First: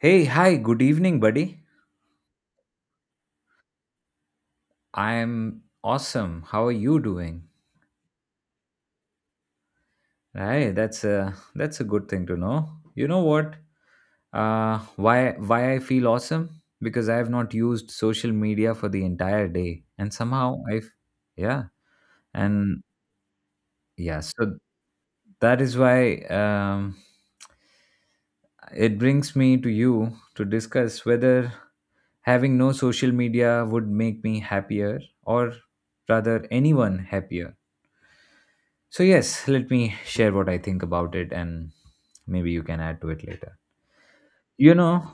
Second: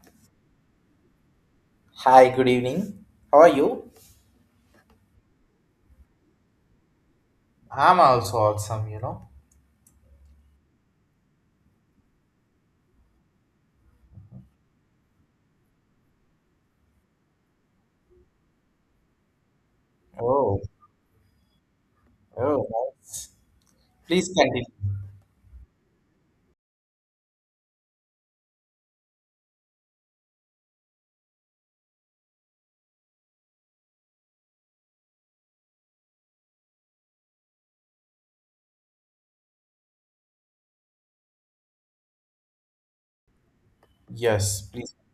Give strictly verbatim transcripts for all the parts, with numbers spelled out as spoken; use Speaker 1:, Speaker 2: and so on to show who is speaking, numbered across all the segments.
Speaker 1: Hey, hi, good evening, buddy.
Speaker 2: Hi, good evening. How are you?
Speaker 1: I'm awesome. How are you doing?
Speaker 2: I'm also awesome, you know.
Speaker 1: Right, that's a that's a good thing to know. You know what? Uh, why why I feel awesome? Because I have not used social media for the entire day, and
Speaker 2: Oh,
Speaker 1: somehow I've yeah, and
Speaker 2: oh, nice.
Speaker 1: yeah.
Speaker 2: Please
Speaker 1: So
Speaker 2: continue.
Speaker 1: that is why um, it brings me to you to discuss whether having no social media would make me happier, or rather, anyone happier. So, yes, let me share what I think about it and maybe you can add to it later.
Speaker 2: Yes,
Speaker 1: You
Speaker 2: please.
Speaker 1: know,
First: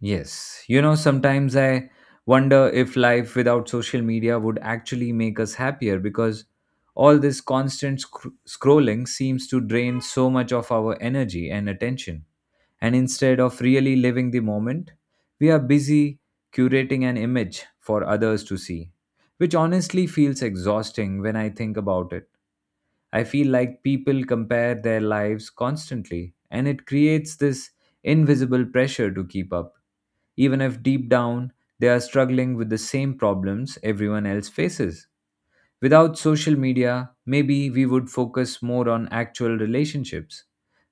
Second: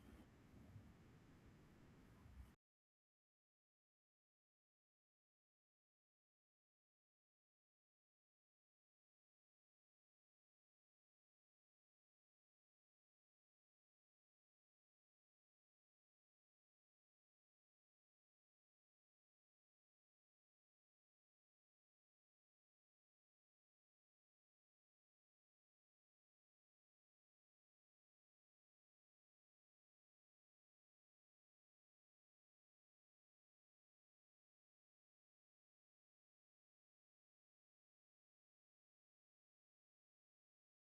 Speaker 1: yes, you know, sometimes I wonder if life without social media would actually make us happier because all this constant sc- scrolling seems to drain so much of our energy and attention. And instead of really living the moment, we are busy curating an image for others to see, which honestly feels exhausting when I think about it. I feel like people compare their lives constantly, and it creates this invisible pressure to keep up, even if deep down they are struggling with the same problems everyone else faces. Without social media, maybe we would focus more on actual relationships,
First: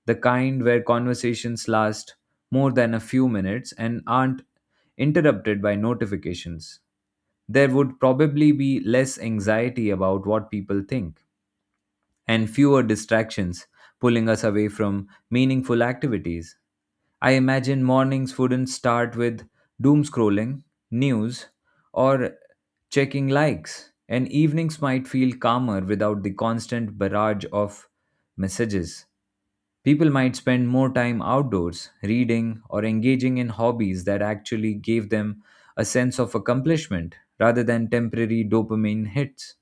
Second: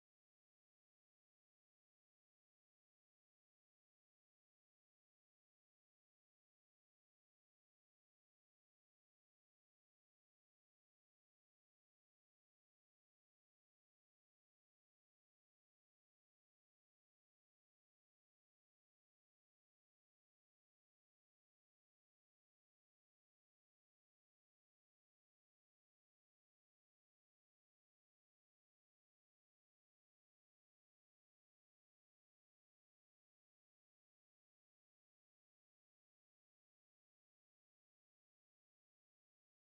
Speaker 1: the kind where conversations last more than a few minutes and aren't interrupted by notifications. There would probably be less anxiety about what people think and fewer distractions pulling us away from meaningful activities. I imagine mornings wouldn't start with doom scrolling, news, or checking likes, and evenings might feel calmer without the constant barrage of messages. People might spend more time outdoors, reading, or engaging in hobbies that actually gave them a sense of accomplishment rather than temporary dopamine hits.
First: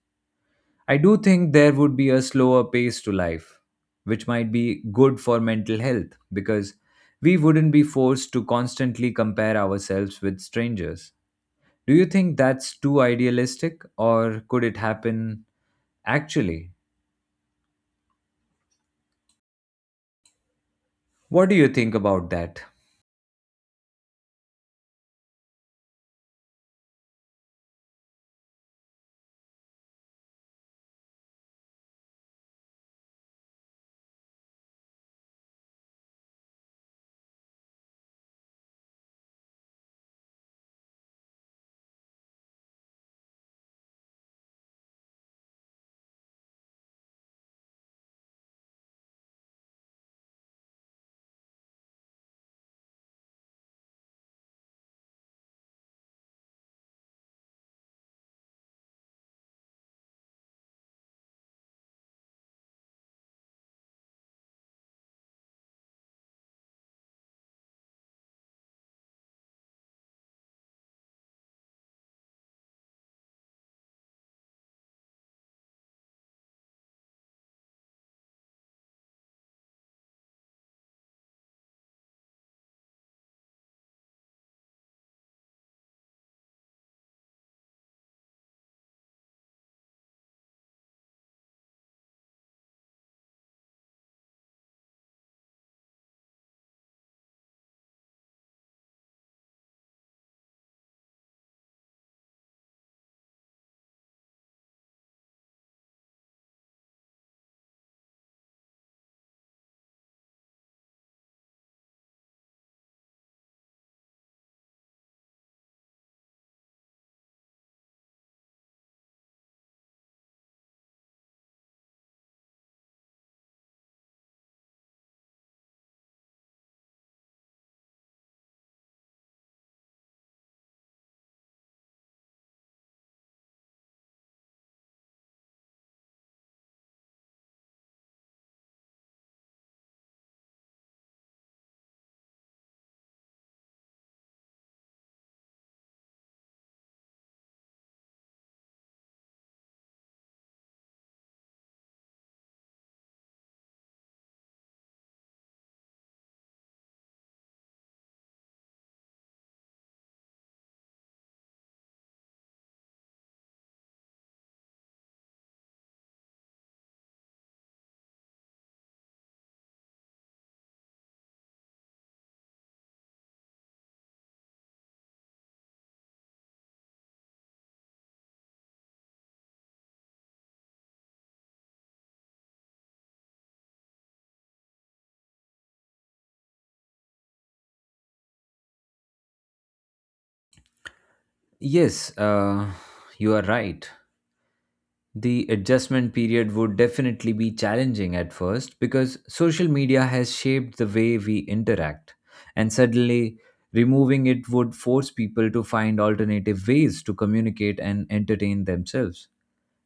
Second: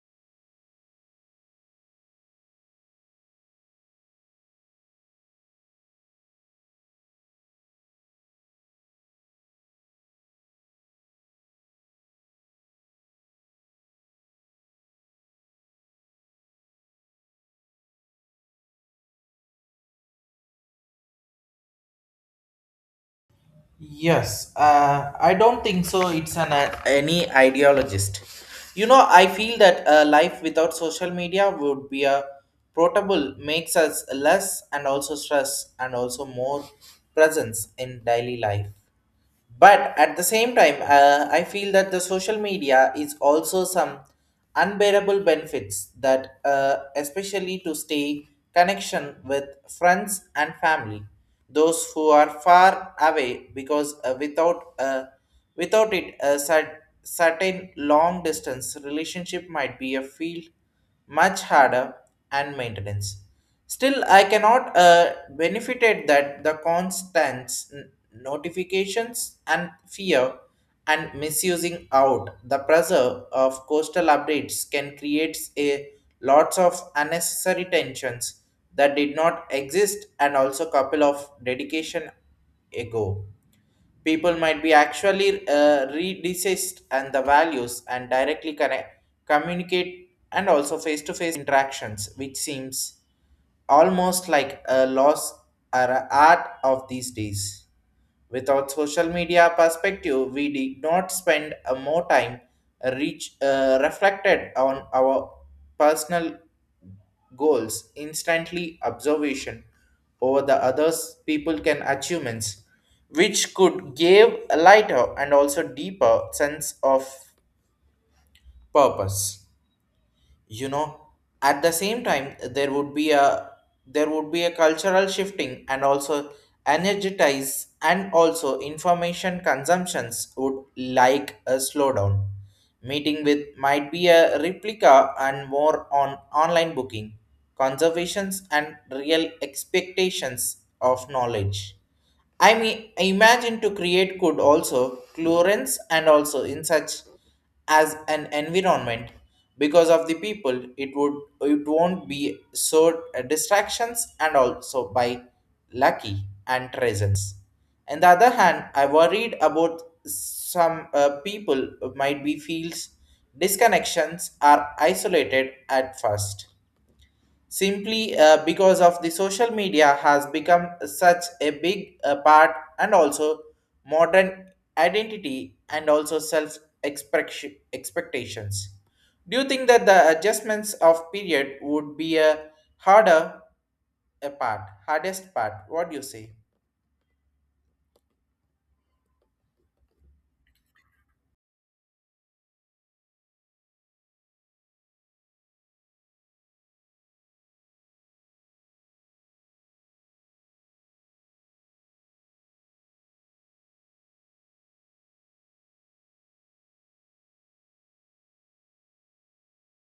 Speaker 1: I do think there would be a slower pace to life, which might be good for mental health because we wouldn't be forced to constantly compare ourselves with strangers. Do you think that's too idealistic or could it happen actually? What do you think about that?
Speaker 2: Yes, uh, I don't think so. It's an uh, any ideologist. You know, I feel that a life without social media would be a portable makes us less and also stress and also more presence in daily life. But at the same time, uh, I feel that the social media is also some unbearable benefits that, uh, especially to stay connection with friends and family, those who are far away, because uh, without uh, without it, a cer- certain long distance relationship might be a field much harder and maintenance. Still, I cannot uh, benefited that the constant n- notifications and fear and misusing out the pressure of coastal updates can create a lots of unnecessary tensions that did not exist and also couple of dedication ago people might be actually uh, redesist and the values and directly connect communicate and also face-to-face interactions which seems almost like a loss or a art of these days. Without social media perspective, we did not spend a more time reach uh, reflected on our personal goals. Instantly observation over the others people can achievements, which could give a lighter and also deeper sense of purpose, you know. At the same time there would be a there would be a cultural shifting and also energize and also information consumptions would like a slowdown meeting with might be a replica and more on online booking conservations and real expectations of knowledge. I mean, imagine to create could also clearance and also in such as an environment because of the people it would it won't be so uh, distractions and also by lucky and presence. On the other hand, I worried about some uh, people might be feels disconnections are isolated at first simply uh, because of the social media has become such a big uh, part and also modern identity and also self expectations. Do you think that the adjustments of period would be a harder, a part, hardest part? What do you say?
Speaker 1: Yes, uh, you are right. The adjustment period would definitely be challenging at first because social media has shaped the way we interact, and suddenly removing it would force people to find alternative ways to communicate and entertain themselves,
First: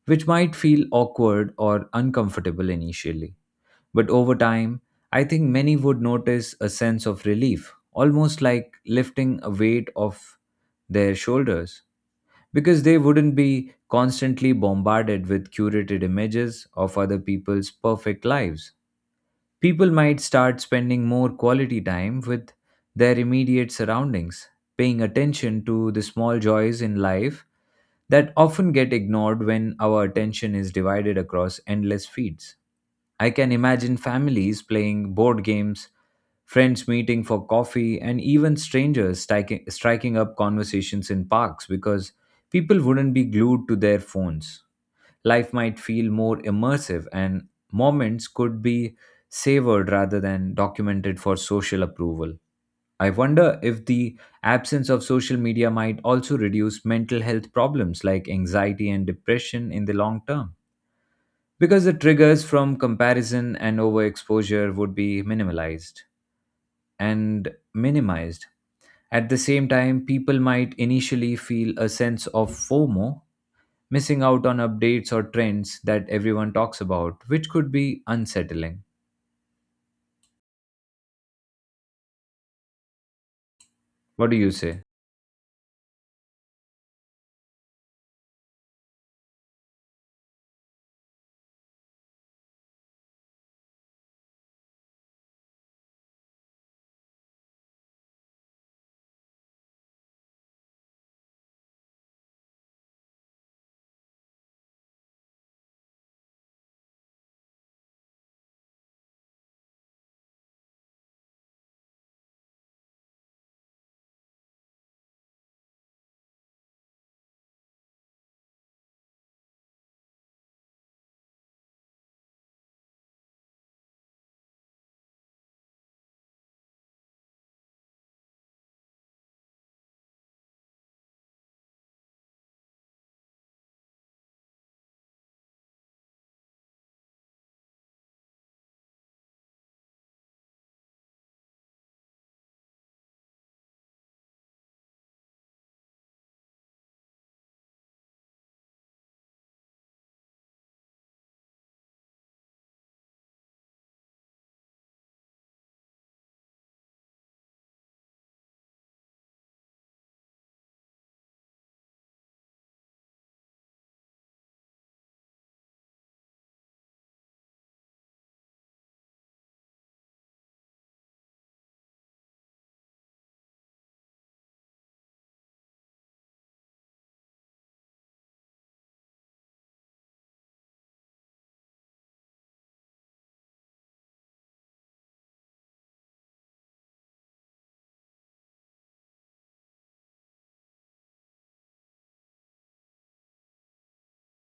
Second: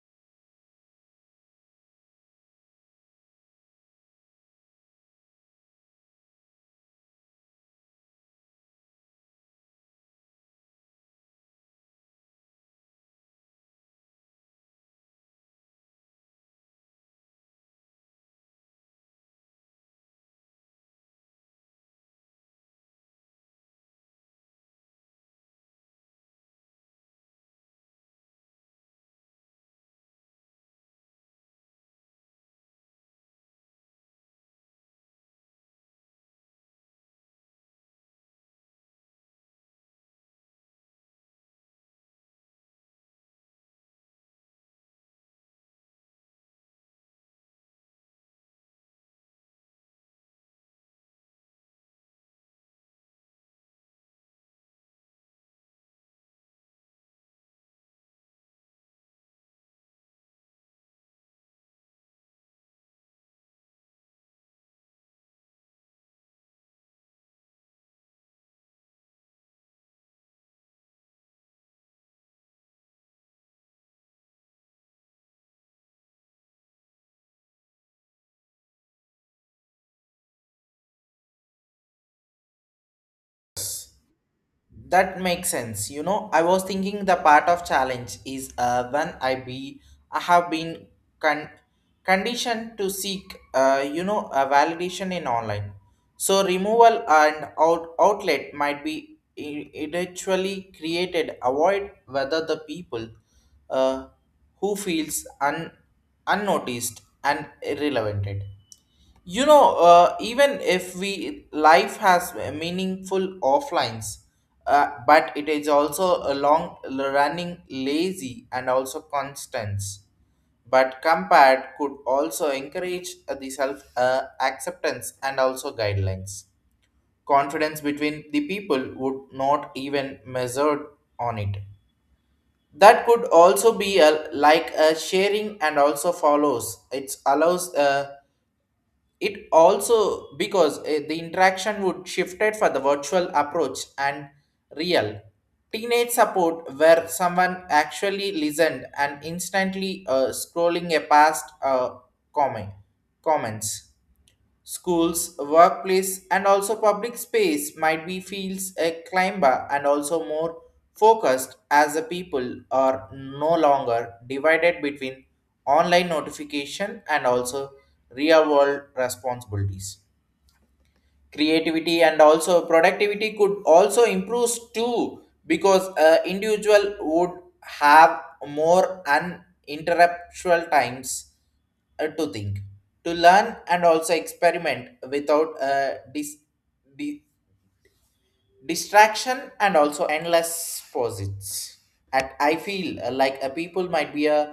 Speaker 1: which might feel awkward or uncomfortable initially. But over time, I think many would notice a sense of relief, almost like lifting a weight off their shoulders because they wouldn't be constantly bombarded with curated images of other people's perfect lives. People might start spending more quality time with their immediate surroundings, paying attention to the small joys in life that often get ignored when our attention is divided across endless feeds. I can imagine families playing board games, friends meeting for coffee, and even strangers striking, striking up conversations in parks because people wouldn't be glued to their phones. Life might feel more immersive, and moments could be savored rather than documented for social approval. I wonder if the absence of social media might also reduce mental health problems like anxiety and depression in the long term because the triggers from comparison and overexposure would be minimalized and minimized. At the same time, people might initially feel a sense of FOMO, missing out on updates or trends that everyone talks about, which could be unsettling. What do you say?
Speaker 2: That makes sense. You know, I was thinking the part of challenge is uh, when I be I have been con- conditioned to seek, uh, you know, a validation in online. So removal and out- outlet might be i- eventually created. Avoid whether the people uh, who feels un- unnoticed and irrelevant. You know, uh, even if we life has meaningful offlines, uh, but it is also a long running lazy and also constants. But compared could also encourage uh, the self uh, acceptance and also guidelines. Confidence between the people would not even measured on it. That could also be a, like a sharing and also follows. It allows. Uh, it also because uh, the interaction would shifted for the virtual approach and real teenage support where someone actually listened and instantly uh, scrolling a past uh, comment comments. Schools, workplace, and also public space might be feels a climber and also more focused as the people are no longer divided between online notification and also real world responsibilities. Creativity and also productivity could also improve too because uh, individual would have more uninterruptual times uh, to think, to learn and also experiment without uh, dis- distraction and also endless posits. And I feel uh, like a people might be uh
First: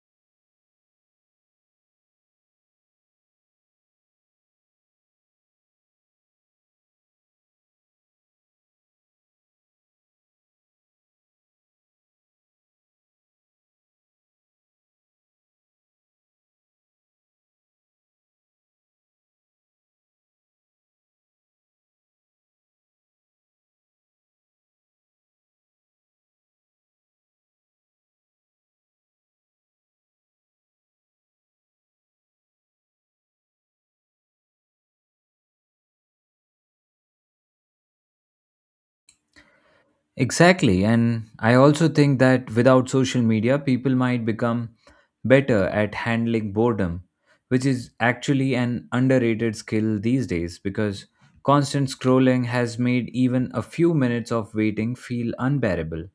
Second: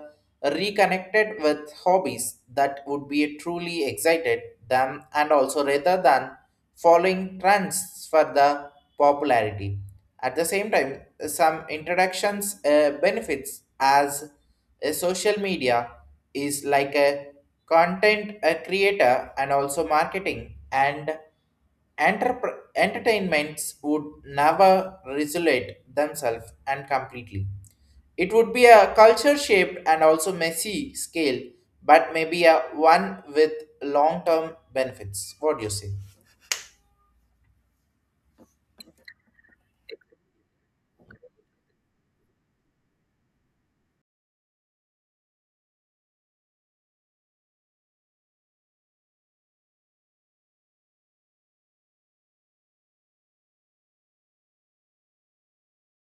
Speaker 2: reconnected with hobbies that would be truly excited them and also rather than following trends for the popularity. At the same time, some introductions uh, benefits as a social media is like a content a creator and also marketing and Entrep- entertainments would never isolate themselves and completely. It would be a culture shaped and also messy scale, but maybe a one with long term benefits. What do you say?
Speaker 1: Exactly. And I also think that without social media, people might become better at handling boredom, which is actually an underrated skill these days because constant scrolling has made even a few minutes of waiting feel unbearable.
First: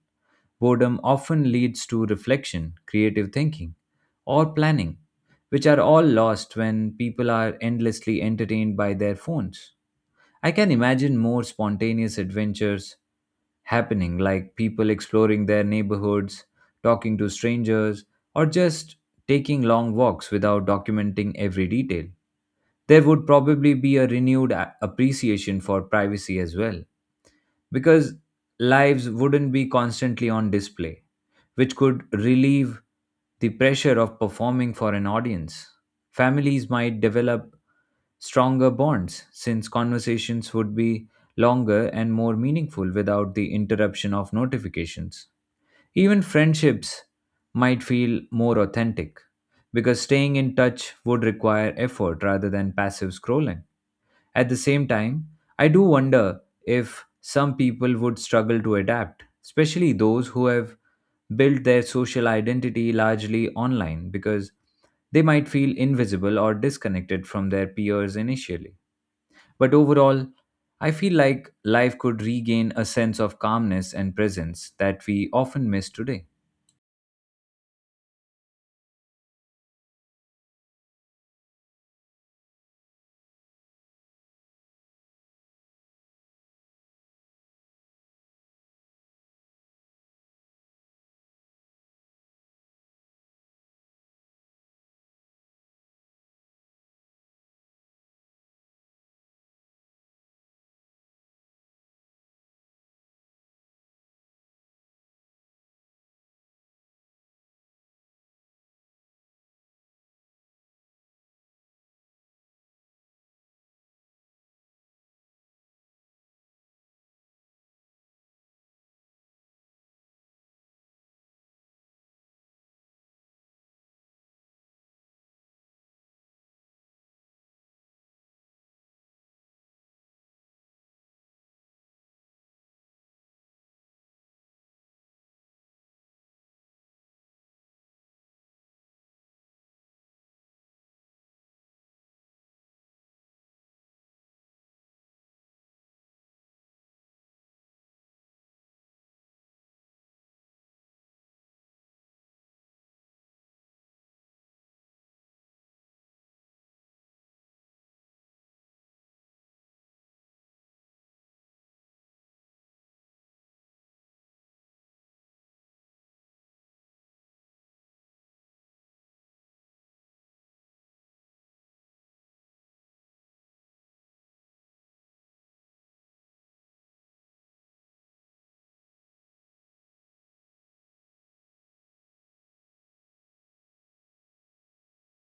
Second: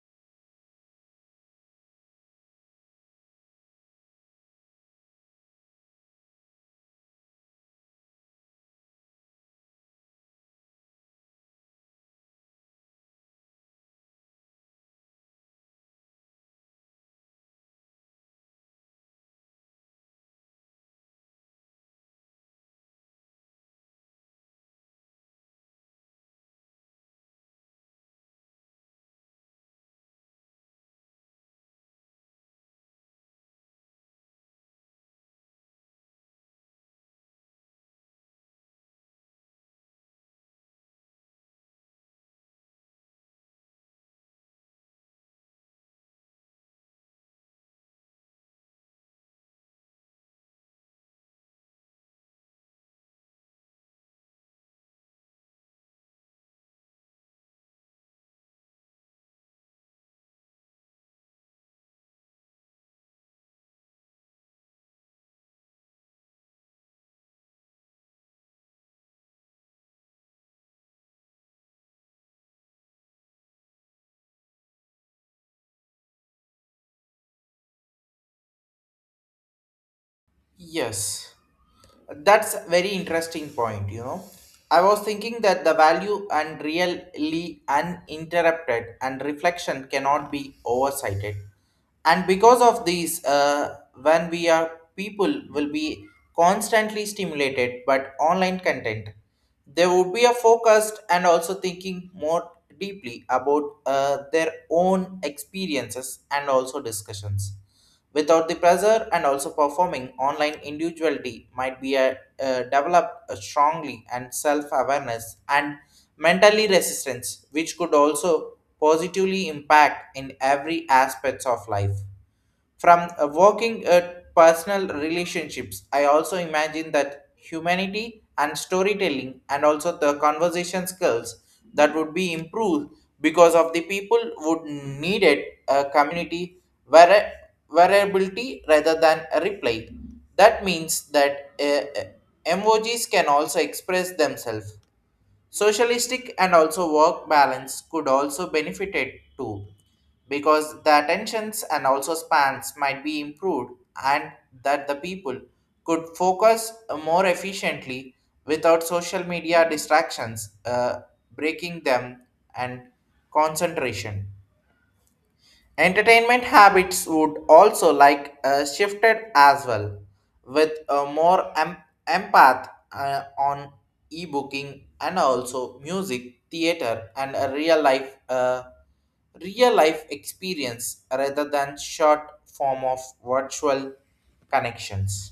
Speaker 1: Boredom often leads to reflection, creative thinking, or planning, which are all lost when people are endlessly entertained by their phones. I can imagine more spontaneous adventures happening, like people exploring their neighborhoods, talking to strangers, or just taking long walks without documenting every detail. There would probably be a renewed a- appreciation for privacy as well because lives wouldn't be constantly on display, which could relieve the pressure of performing for an audience. Families might develop stronger bonds since conversations would be longer and more meaningful without the interruption of notifications. Even friendships might feel more authentic because staying in touch would require effort rather than passive scrolling. At the same time, I do wonder if some people would struggle to adapt, especially those who have built their social identity largely online because they might feel invisible or disconnected from their peers initially. But overall, I feel like life could regain a sense of calmness and presence that we often miss today.
Speaker 2: Yes. That's very interesting point, you know. I was thinking that the value and really uninterrupted and reflection cannot be oversighted. And because of these, uh, when we are people will be constantly stimulated but online content, they would be a focused and also thinking more deeply about uh, their own experiences and also discussions. Without the pressure and also performing, online individuality might be a, uh, developed uh, strongly and self awareness and mentally resistance, which could also positively impact in every aspects of life. From uh, working at personal relationships, I also imagine that humanity and storytelling and also the conversation skills that would be improved because of the people would need it a community vari- variability rather than a reply. That means that uh, uh, emojis can also express themselves. Socialistic and also work balance could also benefit it too, because the attentions and also spans might be improved and that the people could focus more efficiently without social media distractions, uh, breaking them and concentration. Entertainment habits would also like uh, shifted as well, with a more em- empath uh, on e-booking and also music, theater, and a real life uh, real life experience rather than short form of virtual connections.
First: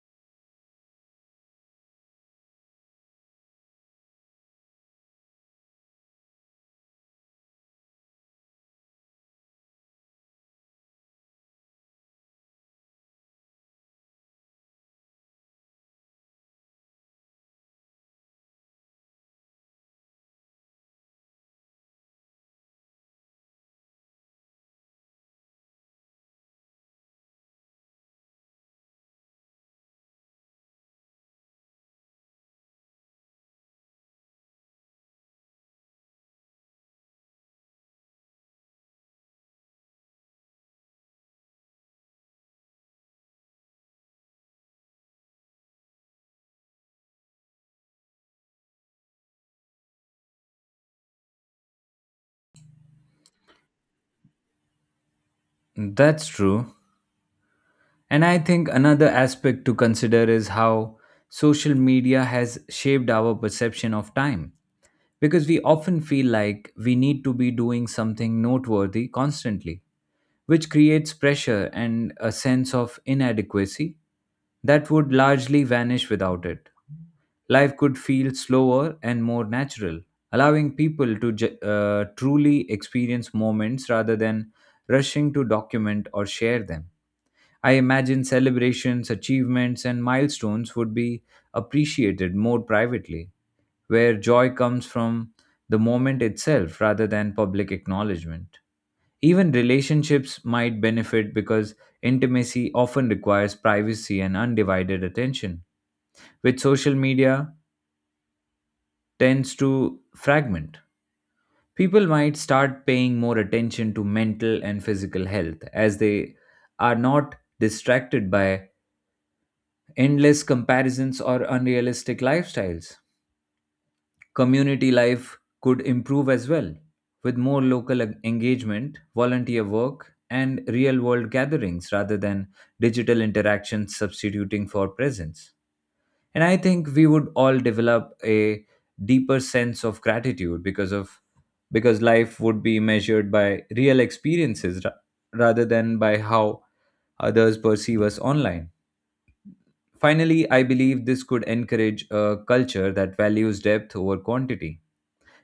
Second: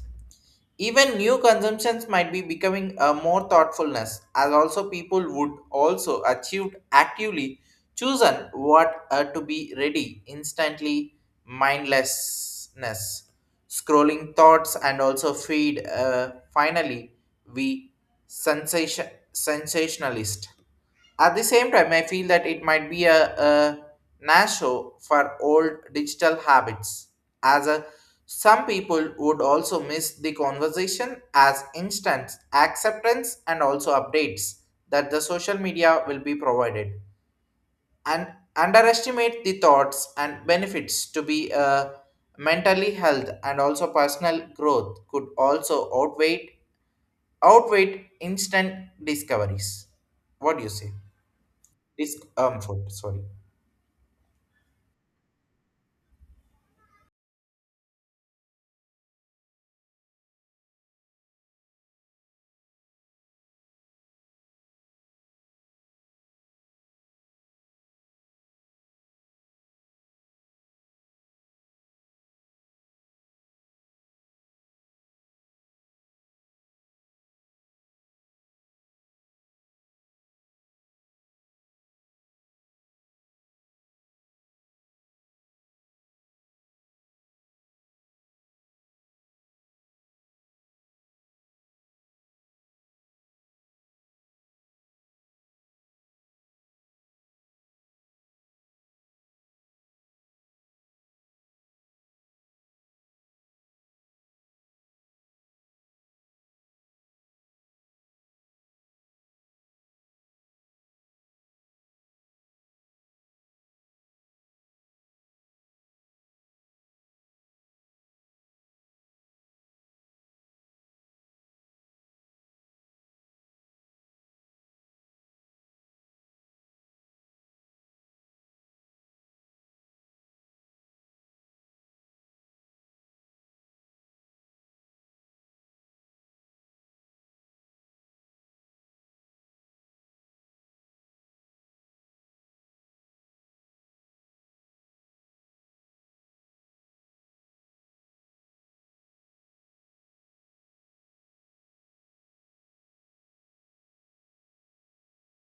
Speaker 2: Even new consumptions might be becoming a more thoughtfulness, as also people would also achieve actively chosen what uh, to be ready instantly mindlessness, scrolling thoughts and also feed. Uh, finally, we sensation sensationalist. At the same time, I feel that it might be a, a nasho for old digital habits, as a, some people would also miss the conversation as instant acceptance and also updates that the social media will be provided, and underestimate the thoughts and benefits to be uh, mentally health and also personal growth could also outweigh outweigh instant discoveries. What do you say? Discomfort, sorry.
Speaker 1: That's true. And I think another aspect to consider is how social media has shaped our perception of time, because we often feel like we need to be doing something noteworthy constantly, which creates pressure and a sense of inadequacy that would largely vanish without it. Life could feel slower and more natural, allowing people to ju- uh, truly experience moments rather than rushing to document or share them. I imagine celebrations, achievements, and milestones would be appreciated more privately where joy comes from the moment itself rather than public acknowledgement. Even relationships might benefit because intimacy often requires privacy and undivided attention, which social media tends to fragment. People might start paying more attention to mental and physical health as they are not distracted by endless comparisons or unrealistic lifestyles. Community life could improve as well, with more local en- engagement, volunteer work, and real world gatherings rather than digital interactions substituting for presence. And I think we would all develop a deeper sense of gratitude because of because life would be measured by real experiences ra- rather than by how others perceive us online. Finally, I believe this could encourage a culture that values depth over quantity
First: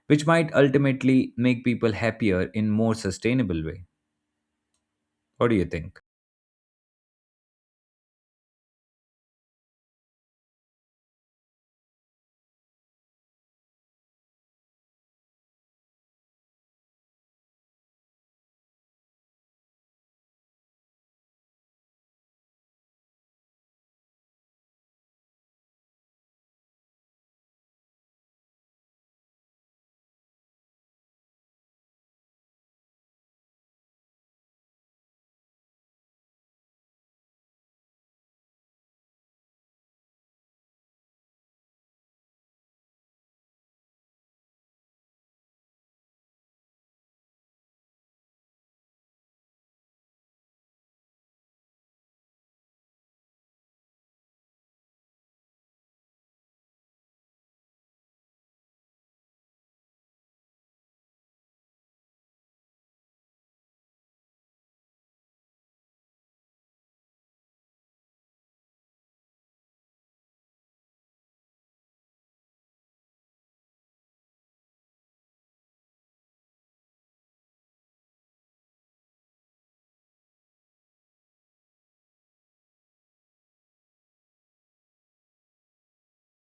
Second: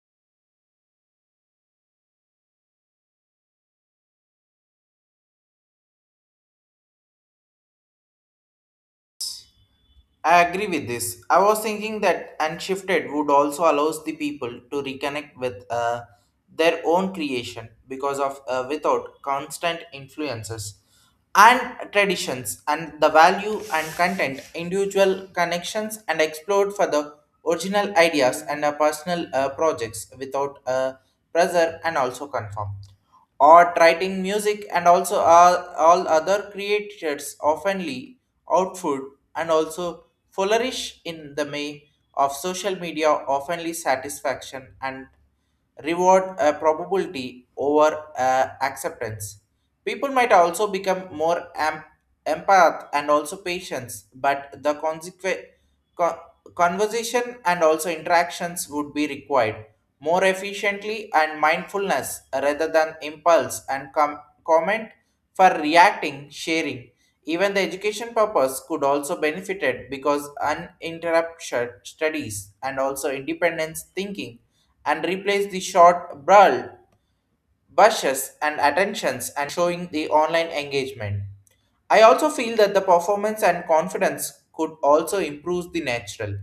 Speaker 1: which might ultimately make people happier in more sustainable way. What do you think?
Speaker 2: I agree with this. I was thinking that Unshifted would also allows the people to reconnect with uh, their own creation because of uh, without constant influences and traditions and the value and content individual connections and explored for the original ideas and uh, personal uh, projects without uh, pressure and also confirm. Or writing music and also all, all other creators oftenly output and also flourish in the may of social media oftenly satisfaction and reward a probability over uh, acceptance. People might also become more am- empath and also patience but the consequence conversation and also interactions would be required more efficiently and mindfulness rather than impulse and com- comment for reacting sharing. Even the education purpose could also benefited because uninterrupted studies and also independence thinking and replace the short brawl bushes and attentions and showing the online engagement. I also feel that the performance and confidence could also improve the natural,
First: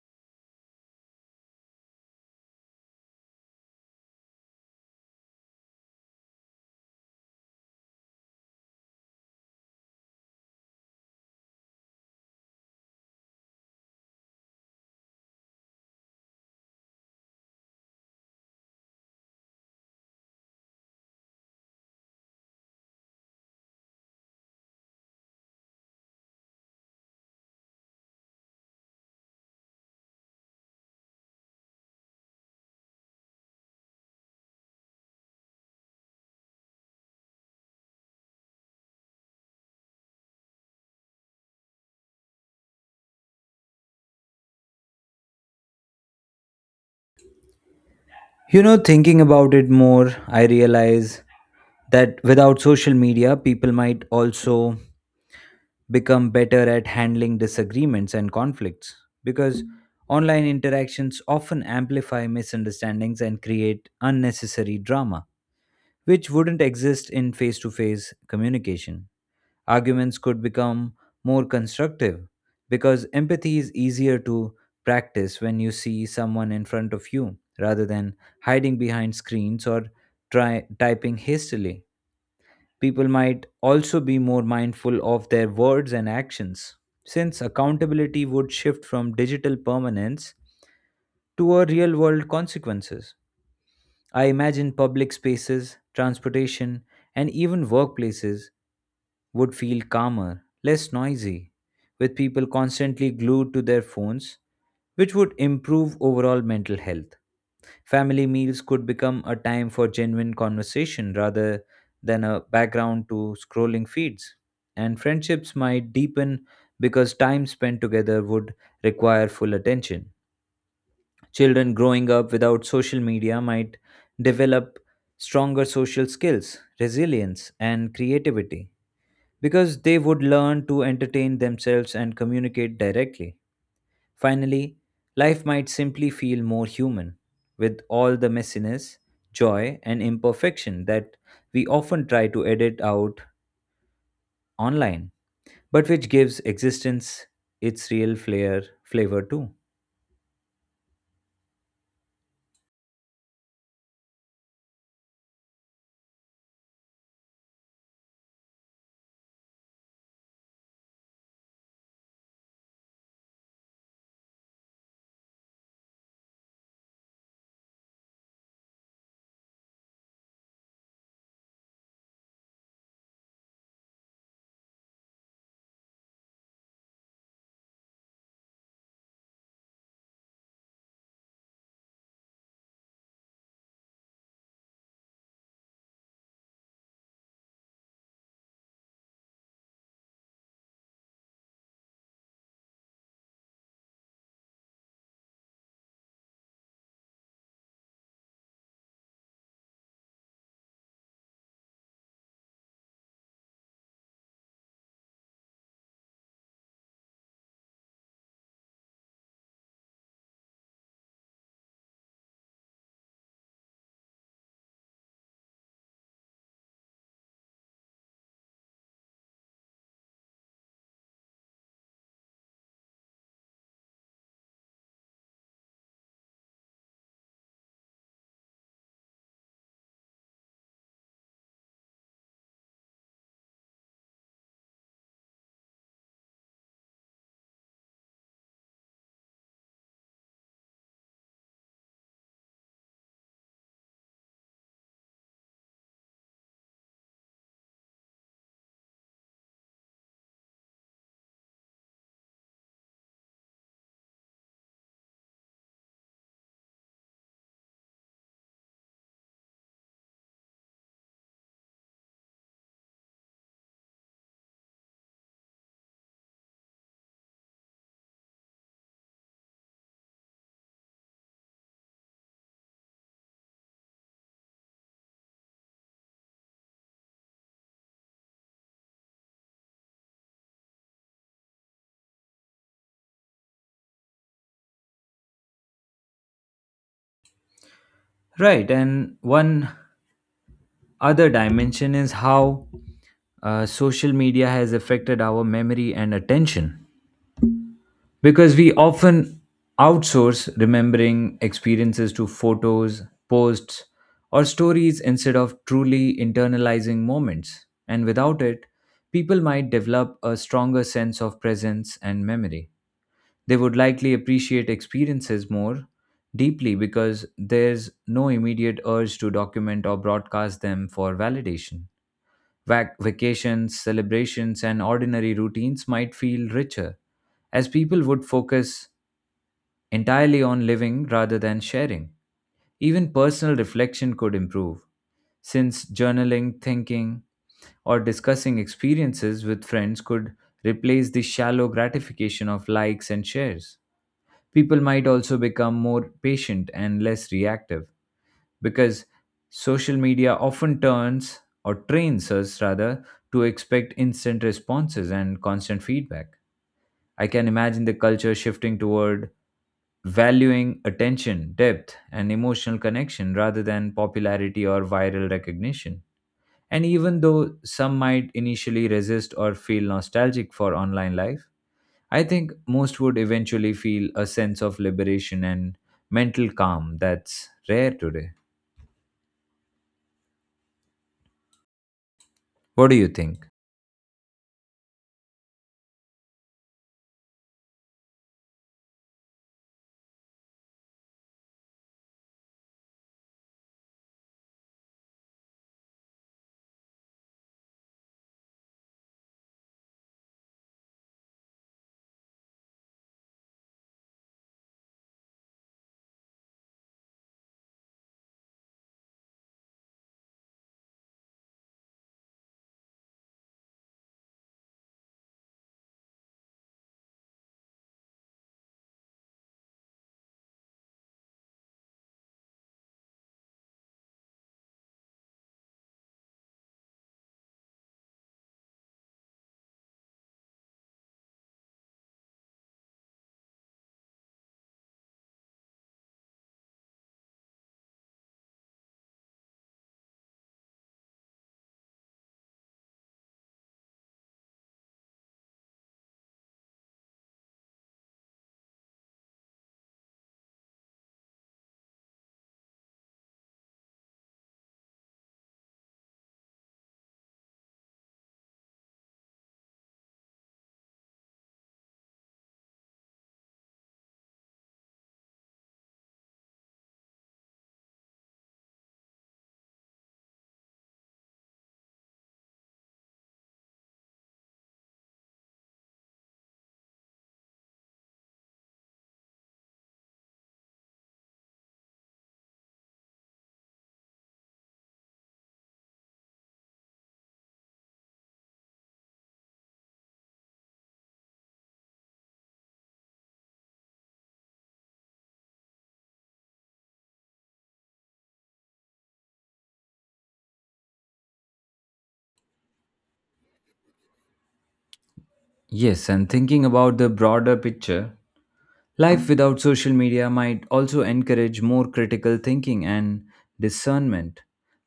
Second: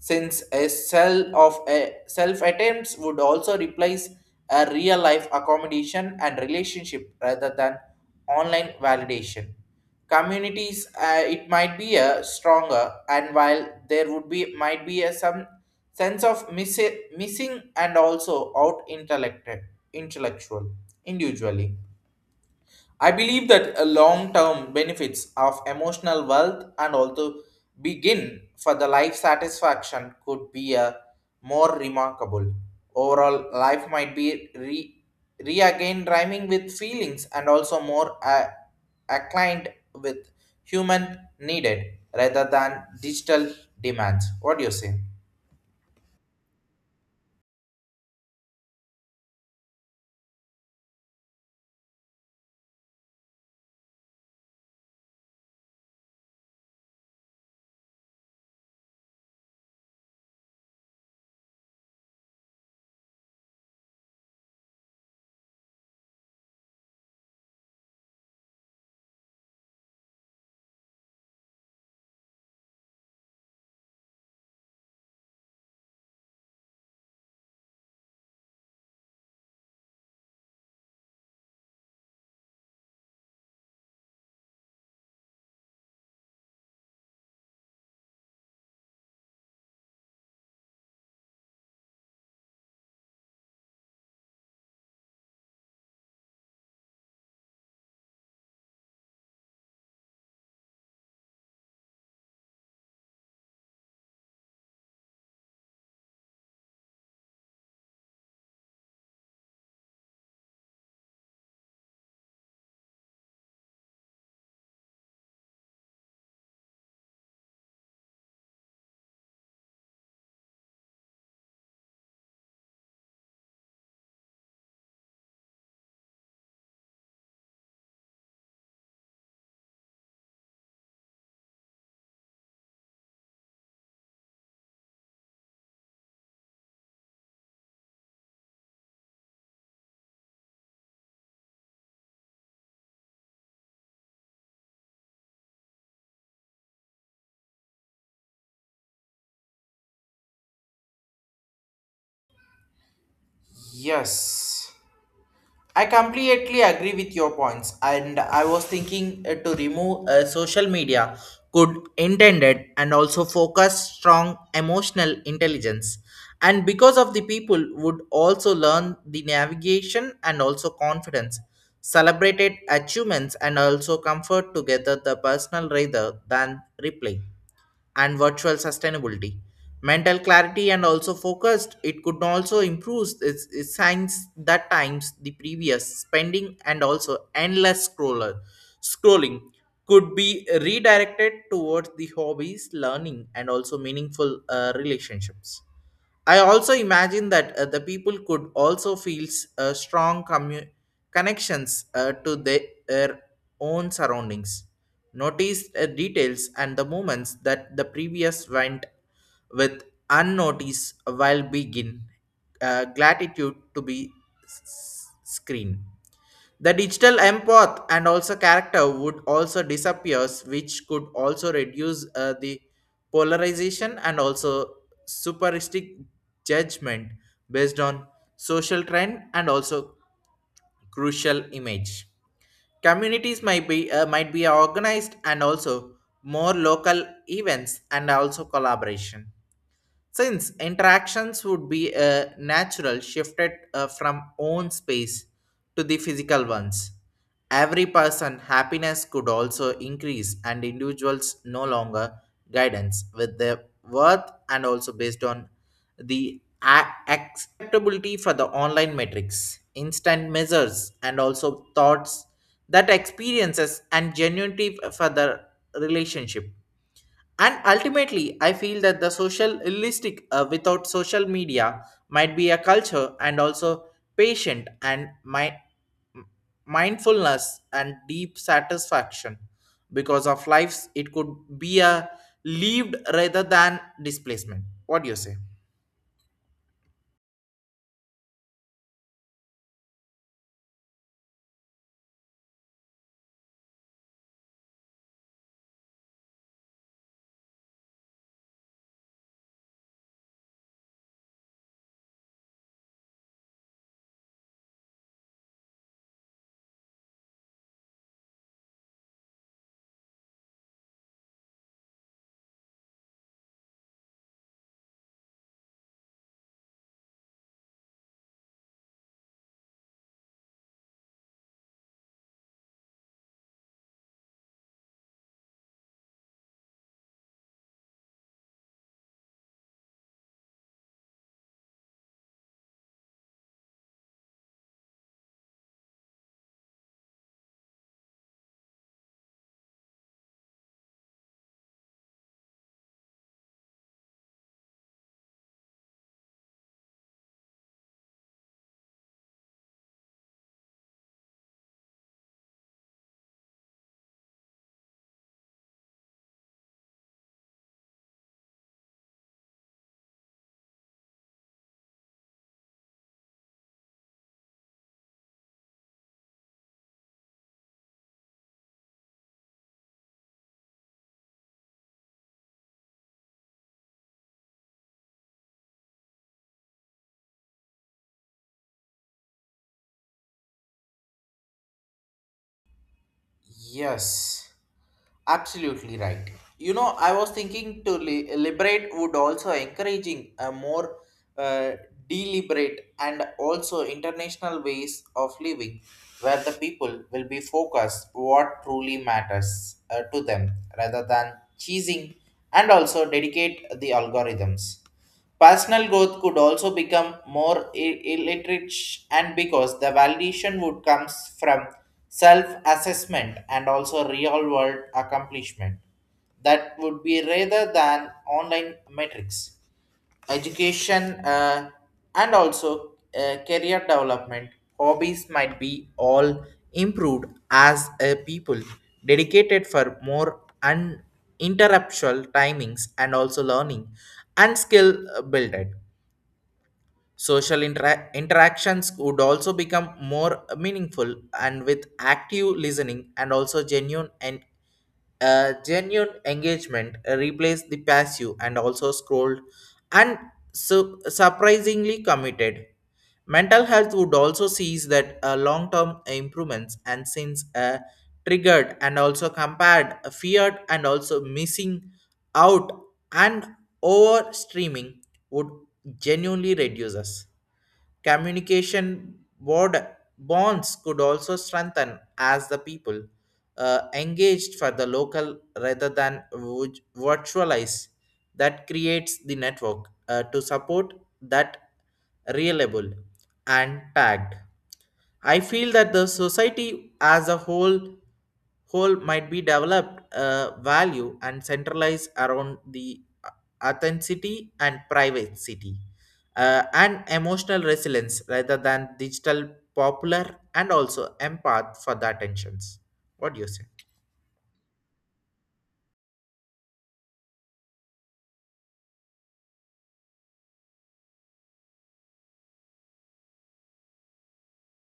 Speaker 2: since a cell of a self attempts would also replace a real life accommodation and relationship rather than online validation. Communities uh, it might be a stronger and while there would be might be a some sense of miss- missing and also out intellected intellectual individually. I believe that a long-term benefits of emotional wealth and also begin for the life satisfaction could be a more remarkable. Overall, life might be re, re again rhyming with feelings and also more uh, aligned with human needed rather than digital demands. What do you say?
Speaker 1: You know, thinking about it more, I realize that without social media, people might also become better at handling disagreements and conflicts because online interactions often amplify misunderstandings and create unnecessary drama, which wouldn't exist in face to face communication. Arguments could become more constructive because empathy is easier to practice when you see someone in front of you rather than hiding behind screens or try typing hastily. People might also be more mindful of their words and actions, since accountability would shift from digital permanence to a real world consequences. I imagine public spaces, transportation, and even workplaces would feel calmer, less noisy, with people constantly glued to their phones, which would improve overall mental health. Family meals could become a time for genuine conversation rather than a background to scrolling feeds. And friendships might deepen because time spent together would require full attention. Children growing up without social media might develop stronger social skills, resilience, and creativity because they would learn to entertain themselves and communicate directly. Finally, life might simply feel more human with all the messiness, joy, and imperfection that we often try to edit out online, but which gives existence its real flair, flavor too.
Speaker 2: Yes. I completely agree with your points, and I was thinking uh, to remove uh, social media could intended and also focus strong emotional intelligence. And because of the people would also learn the navigation and also confidence, celebrated achievements and also comfort together the personal rather than replay and virtual sustainability. Mental clarity and also focused, it could also improve its, its signs that times the previous spending and also endless scroller scrolling could be redirected towards the hobbies, learning, and also meaningful uh, relationships. I also imagine that uh, the people could also feel s- uh, strong commu- connections uh, to the- their own surroundings, notice uh, details and the moments that the previous went with unnoticed while begin uh, gratitude to be s- s- screen. The digital empath and also character would also disappears, which could also reduce uh, the polarization and also superistic judgment based on social trend and also crucial image. Communities might be uh, might be organized and also more local events and also collaboration. Since interactions would be a natural shifted uh, from own space to the physical ones, every person happiness could also increase and individuals no longer guidance with their worth and also based on the a- acceptability for the online metrics, instant measures and also thoughts that experiences and genuinity for the relationship and ultimately, I feel that the social realistic uh, without social media might be a culture and also patient and mi- mindfulness and deep satisfaction because of lives it could be a lived rather than displacement. What do you say?
Speaker 1: Right, and one other dimension is how uh, social media has affected our memory and attention because we often outsource remembering experiences to photos, posts, or stories instead of truly internalizing moments. And without it, people might develop a stronger sense of presence and memory. They would likely appreciate experiences more deeply because there's no immediate urge to document or broadcast them for validation. Vac- vacations, celebrations, and ordinary routines might feel richer, as people would focus entirely on living rather than sharing. Even personal reflection could improve, since journaling, thinking, or discussing experiences with friends could replace the shallow gratification of likes and shares. People might also become more patient and less reactive, because social media often turns or trains us rather to expect instant responses and constant feedback. I can imagine the culture shifting toward valuing attention, depth, and emotional connection rather than popularity or viral recognition. And even though some might initially resist or feel nostalgic for online life, I think most would eventually feel a sense of liberation and mental calm that's rare today. What do you think?
Speaker 2: Yes, absolutely right. You know, I was thinking to li- liberate would also encouraging a more uh, deliberate and also international ways of living, where the people will be focused what truly matters uh, to them rather than cheesing and also dedicate the algorithms. Personal growth could also become more i- illiterate and because the validation would comes from self-assessment and also real-world accomplishment that would be rather than online metrics. Education uh, and also uh, career development hobbies might be all improved as a people dedicated for more uninterruptual timings and also learning and skill builded. Social intera- interactions would also become more meaningful and with active listening and also genuine and uh, genuine engagement uh, replace the passive and also scrolled and su- surprisingly committed. Mental health would also sees that uh, long-term improvements and since uh, triggered and also compared, uh, feared and also missing out and over streaming would genuinely reduces. Communication board bonds could also strengthen as the people uh, engaged for the local rather than vu- virtualize that creates the network uh, to support that reliable and tagged. I feel that the society as a whole whole might be developed uh, value and centralized around the uh, authenticity and privacy uh, and emotional resilience rather than digital popular and also empath for the attentions. What do you say?
Speaker 1: Yes, and thinking about the broader picture, life without social media might also encourage more critical thinking and discernment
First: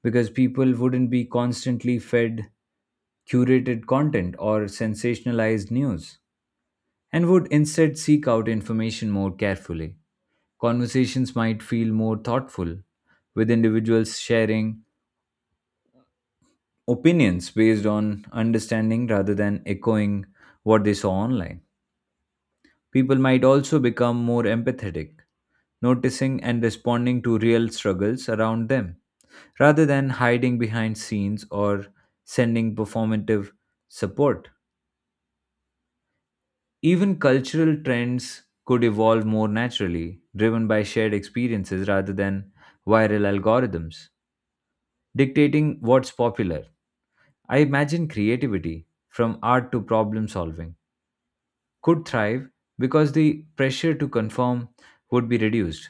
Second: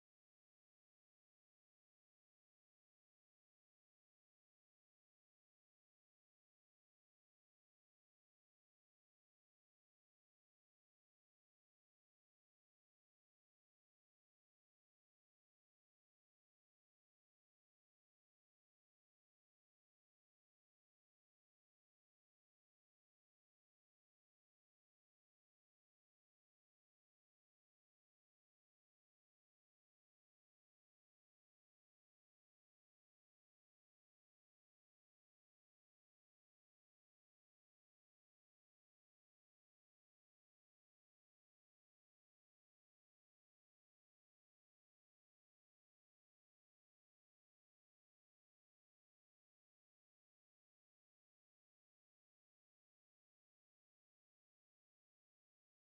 Speaker 1: because people wouldn't be constantly fed curated content or sensationalized news and would instead seek out information more carefully. Conversations might feel more thoughtful, with individuals sharing opinions based on understanding rather than echoing what they saw online. People might also become more empathetic, noticing and responding to real struggles around them, rather than hiding behind scenes or sending performative support. Even cultural trends could evolve more naturally, driven by shared experiences rather than viral algorithms, dictating what's popular. I imagine creativity, from art to problem solving, could thrive because the pressure to conform would be reduced,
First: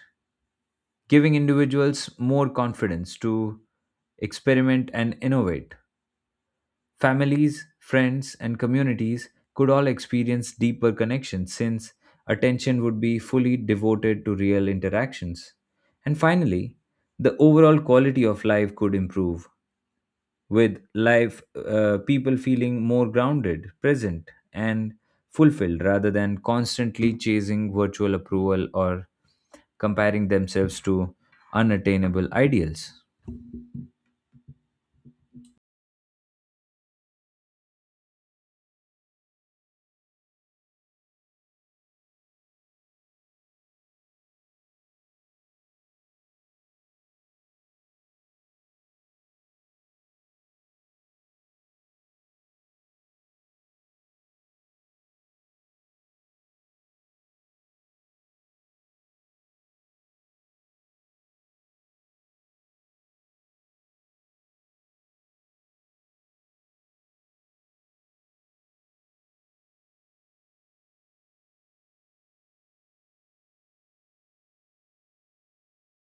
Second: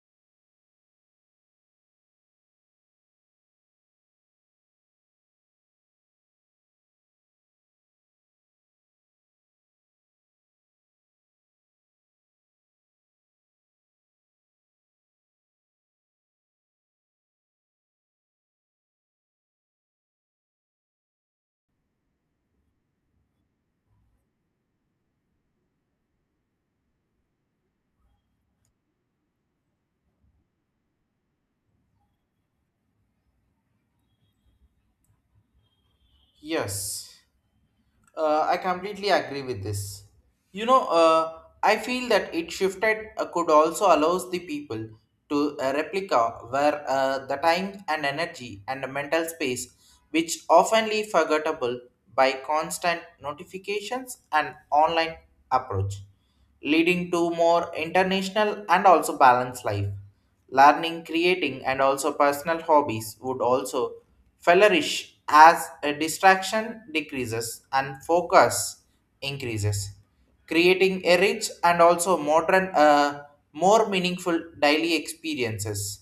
Speaker 1: giving individuals more confidence to experiment and innovate. Families, friends, and communities could all experience deeper connections since attention would be fully devoted to real interactions. And finally, the overall quality of life could improve with life uh, people feeling more grounded present and fulfilled rather than constantly chasing virtual approval or comparing themselves to unattainable ideals.
Speaker 2: Yes. Uh, I completely agree with this. You know, uh, I feel that it shifted uh, could also allows the people to uh, replica where uh, the time and energy and the mental space, which oftenly forgettable by constant notifications and online approach leading to more international and also balanced life. Learning, creating, and also personal hobbies would also flourish as a distraction decreases and focus increases, creating a rich and also modern, uh, more meaningful daily experiences.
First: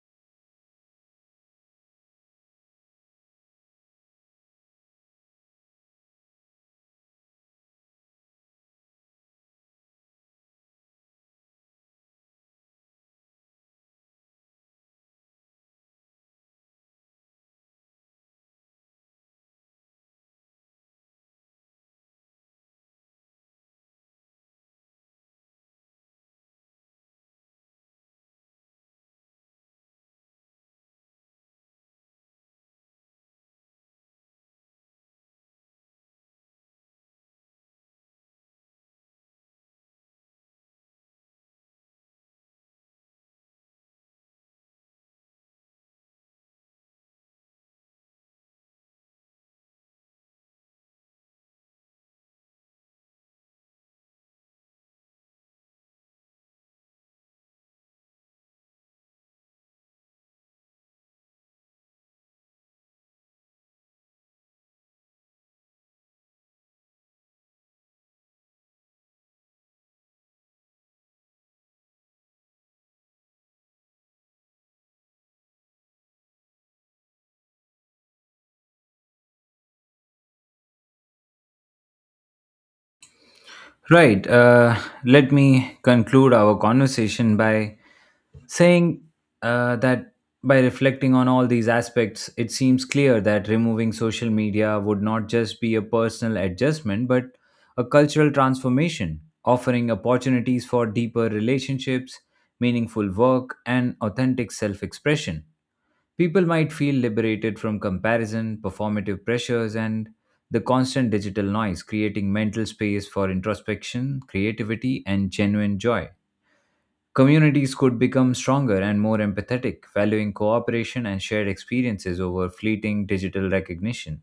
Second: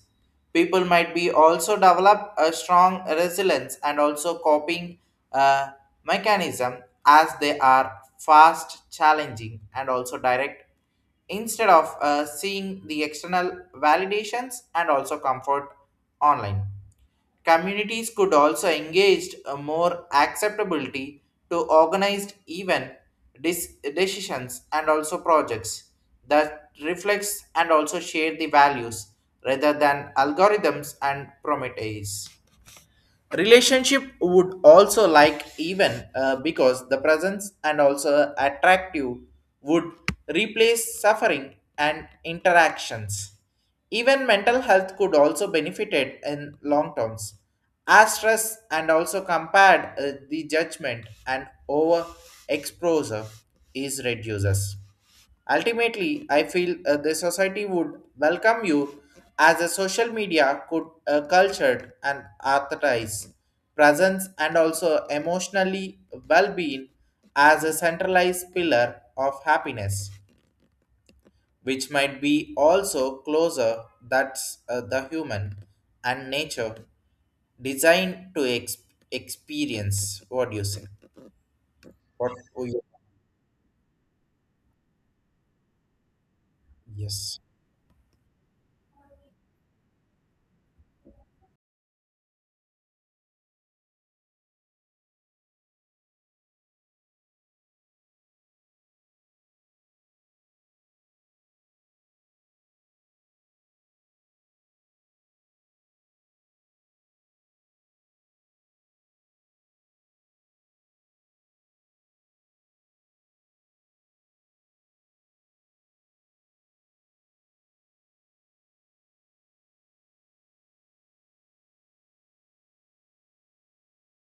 Speaker 2: People might be also develop a strong resilience and also coping uh, mechanism as they are fast challenging and also direct instead of uh, seeing the external validations and also comfort online. Communities could also engage a more acceptability to organized event dis- decisions and also projects that reflects and also share the values rather than algorithms and prometheus relationship would also like even uh, because the presence and also attractive would replace suffering and interactions. Even mental health could also benefited in long terms as stress and also compared, uh, the judgment and over exposure is reduces. Ultimately, I feel uh, the society would welcome you as a social media could uh, cultured and arthritis presence and also emotionally well-being as a centralized pillar of happiness, which might be also closer that's uh, the human and nature designed to ex- experience. What do you say? What? Oh,
Speaker 1: Right. Uh, let me conclude our conversation
Speaker 2: yes.
Speaker 1: by saying uh, that by reflecting on all these aspects, it seems clear that removing social media would not just be a personal adjustment, but a cultural transformation, offering opportunities for deeper relationships, meaningful work, and authentic self expression. People might feel liberated from comparison, performative pressures, and the constant digital noise, creating mental space for introspection, creativity, and genuine joy. Communities could become stronger and more empathetic, valuing cooperation and shared experiences over fleeting digital recognition.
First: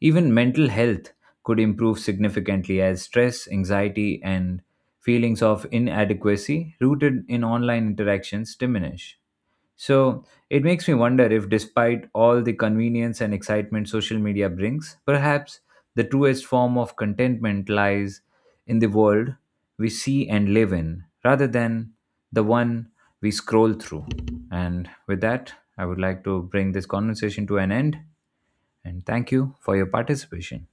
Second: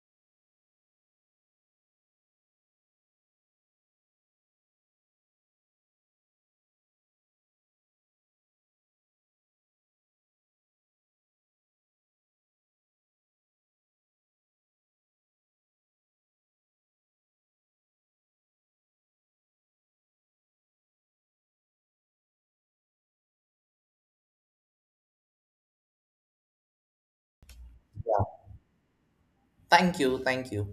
Speaker 1: Even mental health could improve significantly as stress, anxiety, and feelings of inadequacy rooted in online interactions diminish. So it makes me wonder if, despite all the convenience and excitement social media brings, perhaps the truest form of contentment lies in the world we see and live in rather than the one we scroll through. And with that, I would like to bring this conversation to an end. And thank you for your
Speaker 2: Thank you. Thank you.
Speaker 1: participation.